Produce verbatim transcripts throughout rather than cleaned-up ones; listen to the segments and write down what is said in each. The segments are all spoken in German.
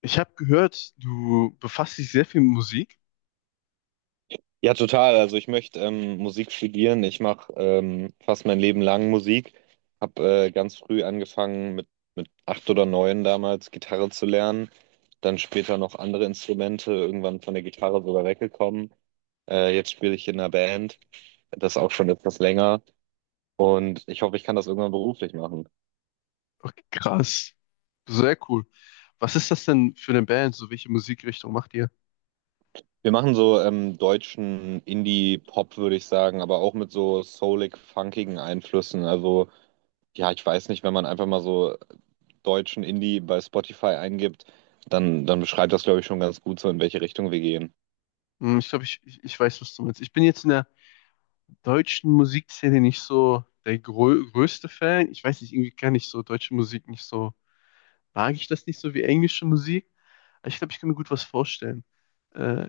Ich habe gehört, du befasst dich sehr viel mit Musik. Ja, total. Also ich möchte ähm, Musik studieren. Ich mache ähm, fast mein Leben lang Musik. Hab äh, ganz früh angefangen mit, mit acht oder neun damals Gitarre zu lernen. Dann später noch andere Instrumente, irgendwann von der Gitarre sogar weggekommen. Äh, jetzt spiele ich in einer Band. Das auch schon etwas länger. Und ich hoffe, ich kann das irgendwann beruflich machen. Okay, krass. Sehr cool. Was ist das denn für eine Band? So, welche Musikrichtung macht ihr? Wir machen so ähm, deutschen Indie-Pop, würde ich sagen, aber auch mit so soulig, funkigen Einflüssen. Also ja, ich weiß nicht, wenn man einfach mal so deutschen Indie bei Spotify eingibt, dann, dann beschreibt das, glaube ich, schon ganz gut so, in welche Richtung wir gehen. Hm, ich glaube, ich, ich, ich weiß, was du meinst. Ich bin jetzt in der deutschen Musikszene nicht so der grö größte Fan. Ich weiß nicht, irgendwie kann ich so deutsche Musik nicht so, mag ich das nicht so wie englische Musik. Aber ich glaube, ich kann mir gut was vorstellen. Äh,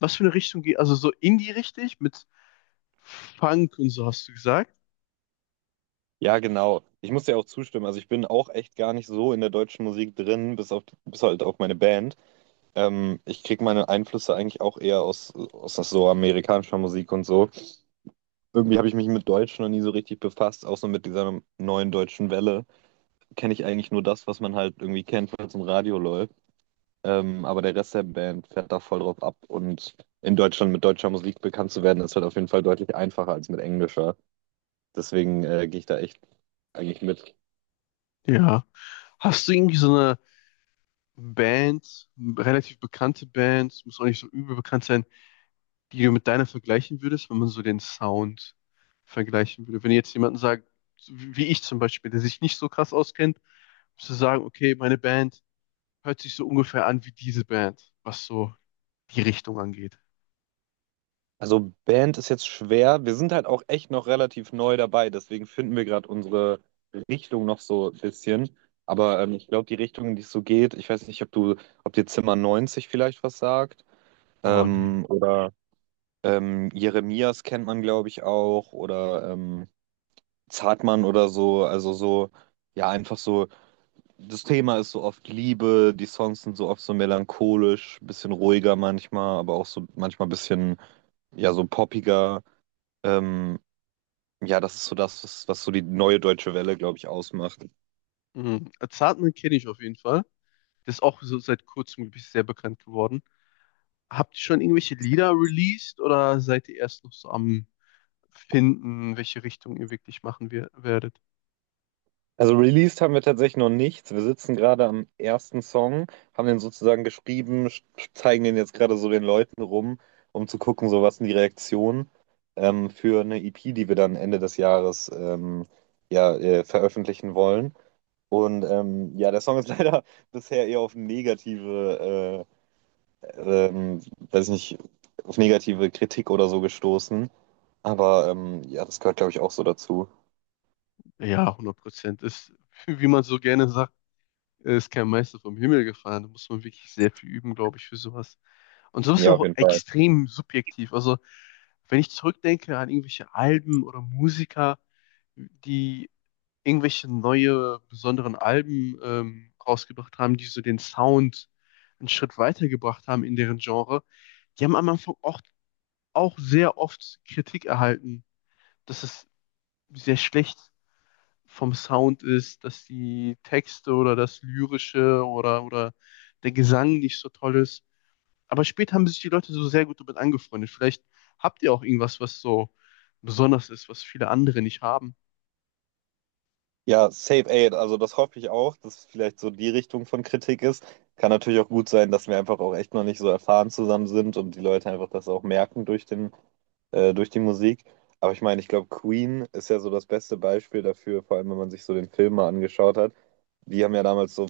was für eine Richtung geht, also so Indie richtig mit Funk und so hast du gesagt? Ja, genau. Ich muss dir auch zustimmen. Also ich bin auch echt gar nicht so in der deutschen Musik drin, bis auf bis halt auf meine Band. Ähm, ich kriege meine Einflüsse eigentlich auch eher aus, aus so amerikanischer Musik und so. Irgendwie habe ich mich mit Deutsch noch nie so richtig befasst, auch so mit dieser neuen deutschen Welle. Kenne ich eigentlich nur das, was man halt irgendwie kennt, was im Radio läuft. Ähm, aber der Rest der Band fährt da voll drauf ab. Und in Deutschland mit deutscher Musik bekannt zu werden, ist halt auf jeden Fall deutlich einfacher als mit englischer. Deswegen äh, gehe ich da echt eigentlich mit. Ja. Hast du irgendwie so eine Bands, relativ bekannte Bands, muss auch nicht so übel bekannt sein, die du mit deiner vergleichen würdest, wenn man so den Sound vergleichen würde? Wenn jetzt jemanden sagt, so wie wie ich zum Beispiel, der sich nicht so krass auskennt, musst du sagen, okay, meine Band hört sich so ungefähr an wie diese Band, was so die Richtung angeht. Also Band ist jetzt schwer. Wir sind halt auch echt noch relativ neu dabei. Deswegen finden wir gerade unsere Richtung noch so ein bisschen. Aber ähm, ich glaube, die Richtung, in die es so geht, ich weiß nicht, ob du, ob dir Zimmer neunzig vielleicht was sagt. Oh nee. Ähm, oder ähm, Jeremias kennt man, glaube ich, auch. Oder ähm, Zartmann oder so, also so, ja, einfach so, das Thema ist so oft Liebe, die Songs sind so oft so melancholisch, bisschen ruhiger manchmal, aber auch so manchmal bisschen, ja, so poppiger. Ähm, ja, das ist so das, was, was so die neue deutsche Welle, glaube ich, ausmacht. Mhm. Zartman kenne ich auf jeden Fall. Das ist auch so seit kurzem, glaube ich, sehr bekannt geworden. Habt ihr schon irgendwelche Lieder released oder seid ihr erst noch so am finden, welche Richtung ihr wirklich machen wir, werdet. Also released haben wir tatsächlich noch nichts. Wir sitzen gerade am ersten Song, haben den sozusagen geschrieben, sch- zeigen den jetzt gerade so den Leuten rum, um zu gucken, so was sind die Reaktionen ähm, für eine E P, die wir dann Ende des Jahres ähm, ja, äh, veröffentlichen wollen. Und ähm, ja, der Song ist leider bisher eher auf negative, äh, ähm, weiß nicht, auf negative Kritik oder so gestoßen. Aber ähm, ja, das gehört, glaube ich, auch so dazu. Ja, hundert Prozent. Ist, wie man so gerne sagt, ist kein Meister vom Himmel gefahren. Da muss man wirklich sehr viel üben, glaube ich, für sowas. Und sowas ist Ja, auf auch jeden Fall. extrem subjektiv. Also, wenn ich zurückdenke an irgendwelche Alben oder Musiker, die irgendwelche neue, besonderen Alben ähm, rausgebracht haben, die so den Sound einen Schritt weitergebracht haben in deren Genre, die haben am Anfang auch, auch sehr oft Kritik erhalten, dass es sehr schlecht vom Sound ist, dass die Texte oder das Lyrische oder, oder der Gesang nicht so toll ist. Aber später haben sich die Leute so sehr gut damit angefreundet. Vielleicht habt ihr auch irgendwas, was so besonders ist, was viele andere nicht haben. Ja, Safe Aid, also das hoffe ich auch, dass es vielleicht so die Richtung von Kritik ist. Kann natürlich auch gut sein, dass wir einfach auch echt noch nicht so erfahren zusammen sind und die Leute einfach das auch merken durch den äh, durch die Musik. Aber ich meine, ich glaube, Queen ist ja so das beste Beispiel dafür, vor allem wenn man sich so den Film mal angeschaut hat. Die haben ja damals so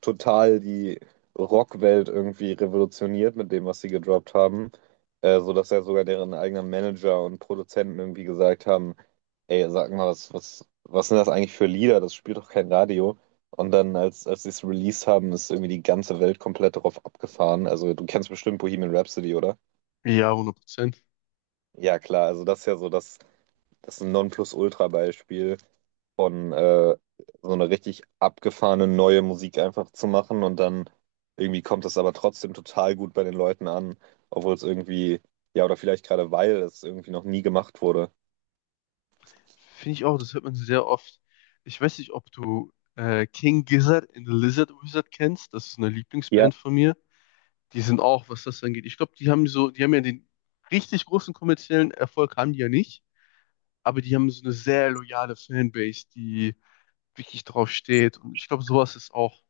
total die Rockwelt irgendwie revolutioniert mit dem, was sie gedroppt haben. Äh, so dass ja sogar deren eigenen Manager und Produzenten irgendwie gesagt haben, ey, sag mal, was, was, was sind das eigentlich für Lieder? Das spielt doch kein Radio. Und dann, als, als sie es released haben, ist irgendwie die ganze Welt komplett darauf abgefahren. Also, du kennst bestimmt Bohemian Rhapsody, oder? Ja, hundert Prozent. Ja, klar, also das ist ja so das das ist ein Nonplusultra-Beispiel von äh, so eine richtig abgefahrene neue Musik einfach zu machen und dann irgendwie kommt das aber trotzdem total gut bei den Leuten an, obwohl es irgendwie, ja, oder vielleicht gerade weil es irgendwie noch nie gemacht wurde. Finde ich auch, das hört man sehr oft. Ich weiß nicht, ob du äh, King Gizzard and the Lizard Wizard kennst. Das ist eine Ja, Lieblingsband von mir. Die sind auch, was das angeht. Ich glaube, die haben so, die haben ja den richtig großen kommerziellen Erfolg, haben die ja nicht. Aber die haben so eine sehr loyale Fanbase, die wirklich drauf steht. Und ich glaube, sowas ist auch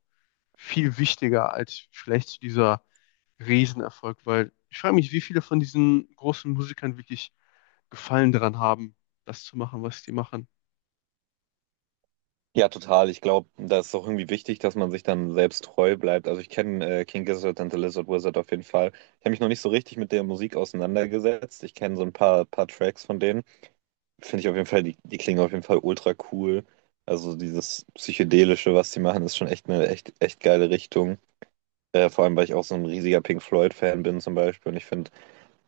viel wichtiger als vielleicht dieser Riesenerfolg, weil ich frage mich, wie viele von diesen großen Musikern wirklich Gefallen daran haben, das zu machen, was die machen. Ja, total. Ich glaube, da ist auch irgendwie wichtig, dass man sich dann selbst treu bleibt. Also ich kenne äh, King Gizzard and the Lizard Wizard auf jeden Fall. Ich habe mich noch nicht so richtig mit der Musik auseinandergesetzt. Ich kenne so ein paar, paar Tracks von denen. Finde ich auf jeden Fall, die, die klingen auf jeden Fall ultra cool. Also dieses Psychedelische, was die machen, ist schon echt eine echt, echt geile Richtung. Äh, vor allem, weil ich auch so ein riesiger Pink Floyd-Fan bin zum Beispiel. Und ich finde,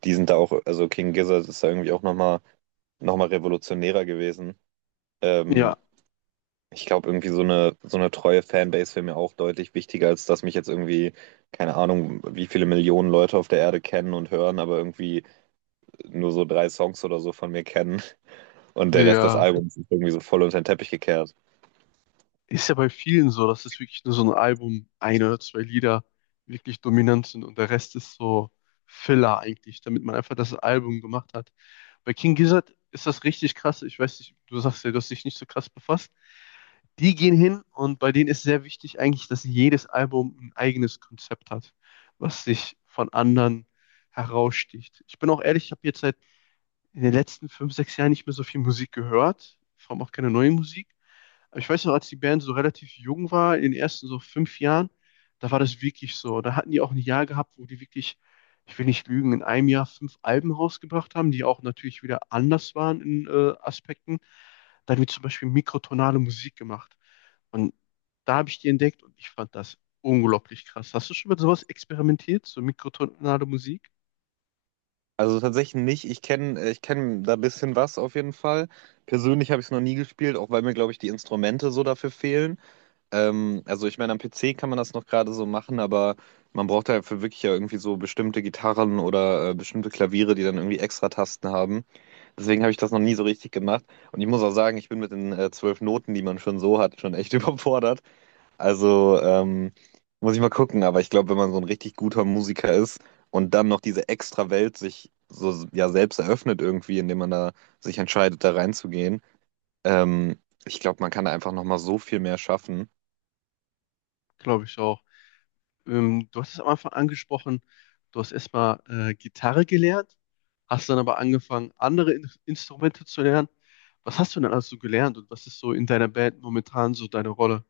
die sind da auch, also King Gizzard ist da irgendwie auch nochmal noch mal revolutionärer gewesen. Ähm, Ja, ich glaube, irgendwie so eine, so eine treue Fanbase wäre mir auch deutlich wichtiger, als dass mich jetzt irgendwie, keine Ahnung, wie viele Millionen Leute auf der Erde kennen und hören, aber irgendwie nur so drei Songs oder so von mir kennen und der Rest des ja. Albums ist irgendwie so voll unter den Teppich gekehrt. Ist ja bei vielen so, dass es wirklich nur so ein Album, ein oder zwei Lieder wirklich dominant sind und der Rest ist so Filler eigentlich, damit man einfach das Album gemacht hat. Bei King Gizzard ist das richtig krass. Ich weiß nicht, du sagst ja, du hast dich nicht so krass befasst. Die gehen hin und bei denen ist sehr wichtig eigentlich, dass jedes Album ein eigenes Konzept hat, was sich von anderen heraussticht. Ich bin auch ehrlich, ich habe jetzt seit in den letzten fünf, sechs Jahren nicht mehr so viel Musik gehört, vor allem auch keine neue Musik. Aber ich weiß noch, als die Band so relativ jung war, in den ersten so fünf Jahren, da war das wirklich so. Da hatten die auch ein Jahr gehabt, wo die wirklich, ich will nicht lügen, in einem Jahr fünf Alben rausgebracht haben, die auch natürlich wieder anders waren in äh, Aspekten. Da haben wir zum Beispiel mikrotonale Musik gemacht. Und da habe ich die entdeckt und ich fand das unglaublich krass. Hast du schon mal sowas experimentiert, so mikrotonale Musik? Also tatsächlich nicht. Ich kenne ich kenn da ein bisschen was auf jeden Fall. Persönlich habe ich es noch nie gespielt, auch weil mir, glaube ich, die Instrumente so dafür fehlen. Ähm, also ich meine, am P C kann man das noch gerade so machen, aber man braucht dafür wirklich ja irgendwie so bestimmte Gitarren oder äh, bestimmte Klaviere, die dann irgendwie extra Tasten haben. Deswegen habe ich das noch nie so richtig gemacht. Und ich muss auch sagen, ich bin mit den äh, zwölf Noten, die man schon so hat, schon echt überfordert. Also, ähm, Muss ich mal gucken, aber ich glaube, wenn man so ein richtig guter Musiker ist und dann noch diese extra Welt sich so ja selbst eröffnet irgendwie, indem man da sich entscheidet, da reinzugehen, ähm, ich glaube, man kann da einfach nochmal so viel mehr schaffen. Glaube ich auch. Ähm, du hast es am Anfang angesprochen, du hast erstmal äh, Gitarre gelernt, hast dann aber angefangen, andere In Instrumente zu lernen. Was hast du denn alles so gelernt und was ist so in deiner Band momentan so deine Rolle?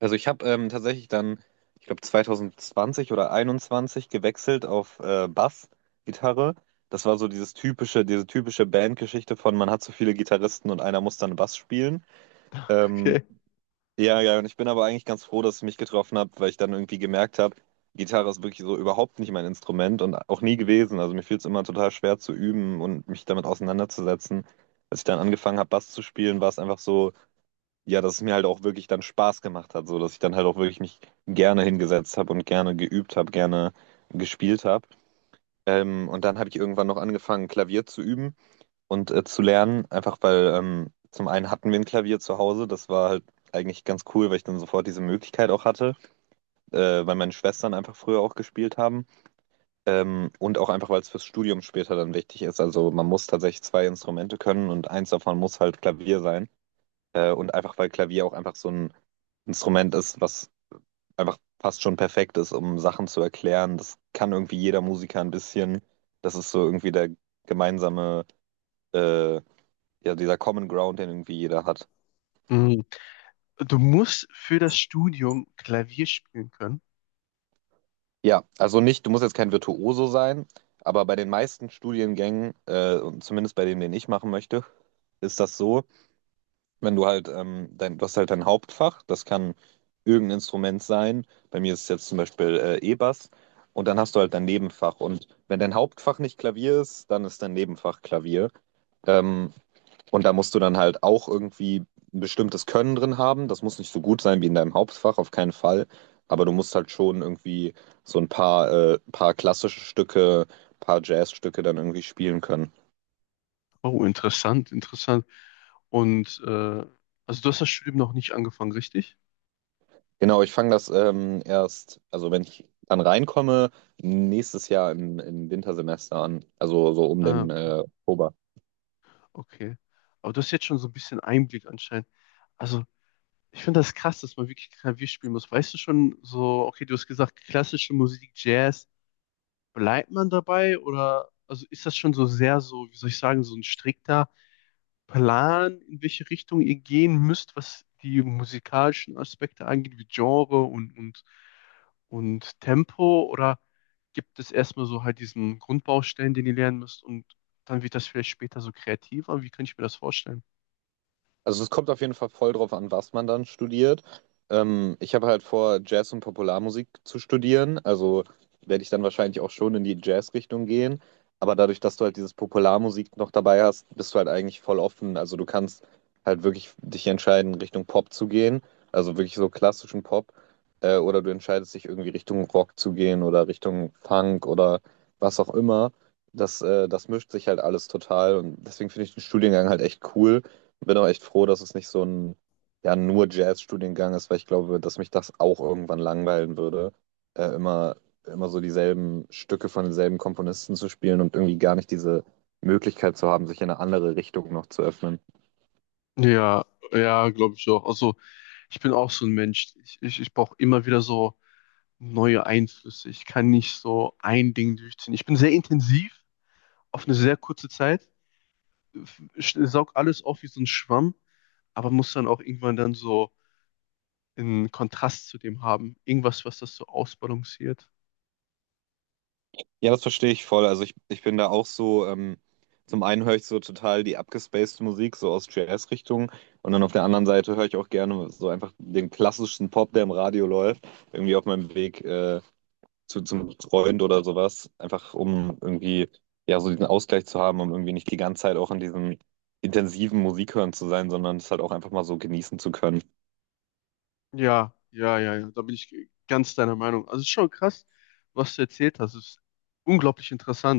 Also ich habe ähm, tatsächlich dann, ich glaube, zwanzig zwanzig oder einundzwanzig gewechselt auf äh, Bass-Gitarre. Das war so dieses typische, diese typische Bandgeschichte von man hat so viele Gitarristen und einer muss dann Bass spielen. Ähm, Okay. Ja, ja, und ich bin aber eigentlich ganz froh, dass es mich getroffen hat, weil ich dann irgendwie gemerkt habe, Gitarre ist wirklich so überhaupt nicht mein Instrument und auch nie gewesen. Also mir fiel es immer total schwer zu üben und mich damit auseinanderzusetzen. Als ich dann angefangen habe, Bass zu spielen, war es einfach so, ja, dass es mir halt auch wirklich dann Spaß gemacht hat, so dass ich dann halt auch wirklich mich gerne hingesetzt habe und gerne geübt habe, gerne gespielt habe. Ähm, und dann habe ich irgendwann noch angefangen, Klavier zu üben und äh, zu lernen, einfach weil ähm, zum einen hatten wir ein Klavier zu Hause, das war halt eigentlich ganz cool, weil ich dann sofort diese Möglichkeit auch hatte, äh, weil meine Schwestern einfach früher auch gespielt haben ähm, und auch einfach, weil es fürs Studium später dann wichtig ist. Also man muss tatsächlich zwei Instrumente können und eins davon muss halt Klavier sein äh, und einfach, weil Klavier auch einfach so ein Instrument ist, was einfach fast schon perfekt ist, um Sachen zu erklären. Das kann irgendwie jeder Musiker ein bisschen. Das ist so irgendwie der gemeinsame äh, ja, dieser Common Ground, den irgendwie jeder hat. Mhm. Du musst für das Studium Klavier spielen können. Ja, also nicht, du musst jetzt kein Virtuoso sein, aber bei den meisten Studiengängen, äh, und zumindest bei dem, den ich machen möchte, ist das so, wenn du halt, ähm, dein, du hast halt dein Hauptfach, das kann irgendein Instrument sein. Bei mir ist es jetzt zum Beispiel äh, E-Bass. Und dann hast du halt dein Nebenfach. Und wenn dein Hauptfach nicht Klavier ist, dann ist dein Nebenfach Klavier. Ähm, Und da musst du dann halt auch irgendwie ein bestimmtes Können drin haben. Das muss nicht so gut sein wie in deinem Hauptfach, auf keinen Fall. Aber du musst halt schon irgendwie so ein paar, äh, paar klassische Stücke, paar Jazzstücke dann irgendwie spielen können. Oh, interessant, interessant. Und äh, also du hast das Studium noch nicht angefangen, richtig? Genau, ich fange das ähm, erst, also wenn ich dann reinkomme, nächstes Jahr im, im Wintersemester an. Also so um Ah, den okay, äh, Oktober. okay. Aber du hast jetzt schon so ein bisschen Einblick anscheinend. Also ich finde das krass, dass man wirklich Klavier spielen muss. Weißt du schon so, okay, du hast gesagt, klassische Musik, Jazz, bleibt man dabei, oder also ist das schon so sehr so, wie soll ich sagen, so ein strikter Plan, in welche Richtung ihr gehen müsst, was die musikalischen Aspekte angeht, wie Genre und, und, und Tempo, oder gibt es erstmal so halt diesen Grundbaustein, den ihr lernen müsst und dann wird das vielleicht später so kreativer? Wie kann ich mir das vorstellen? Also es kommt auf jeden Fall voll drauf an, was man dann studiert. Ähm, ich habe halt vor, Jazz und Popularmusik zu studieren. Also werde ich dann wahrscheinlich auch schon in die Jazz-Richtung gehen. Aber dadurch, dass du halt dieses Popularmusik noch dabei hast, bist du halt eigentlich voll offen. Also du kannst halt wirklich dich entscheiden, Richtung Pop zu gehen. Also wirklich so klassischen Pop. Äh, oder du entscheidest dich irgendwie Richtung Rock zu gehen oder Richtung Funk oder was auch immer. Das, äh, das mischt sich halt alles total. Und deswegen finde ich den Studiengang halt echt cool, bin auch echt froh, dass es nicht so ein ja, nur Jazz-Studiengang ist, weil ich glaube, dass mich das auch irgendwann langweilen würde, äh, immer, immer so dieselben Stücke von denselben Komponisten zu spielen und irgendwie gar nicht diese Möglichkeit zu haben, sich in eine andere Richtung noch zu öffnen. Ja, ja, glaube ich auch. Also, ich bin auch so ein Mensch. Ich, ich, ich brauche immer wieder so neue Einflüsse. Ich kann nicht so ein Ding durchziehen. Ich bin sehr intensiv auf eine sehr kurze Zeit, ich saug alles auf wie so ein Schwamm, aber muss dann auch irgendwann dann so einen Kontrast zu dem haben. Irgendwas, was das so ausbalanciert. Ja, das verstehe ich voll. Also ich, ich bin da auch so, ähm, zum einen höre ich so total die abgespacede Musik, so aus Jazz-Richtung, und dann auf der anderen Seite höre ich auch gerne so einfach den klassischen Pop, der im Radio läuft, irgendwie auf meinem Weg. Äh, zu, zum Freund oder sowas, einfach um irgendwie ja so diesen Ausgleich zu haben, um irgendwie nicht die ganze Zeit auch in diesem intensiven Musikhören zu sein, sondern es halt auch einfach mal so genießen zu können. Ja, ja, ja, ja. Da bin ich ganz deiner Meinung. Also, es ist schon krass, was du erzählt hast. Es ist unglaublich interessant.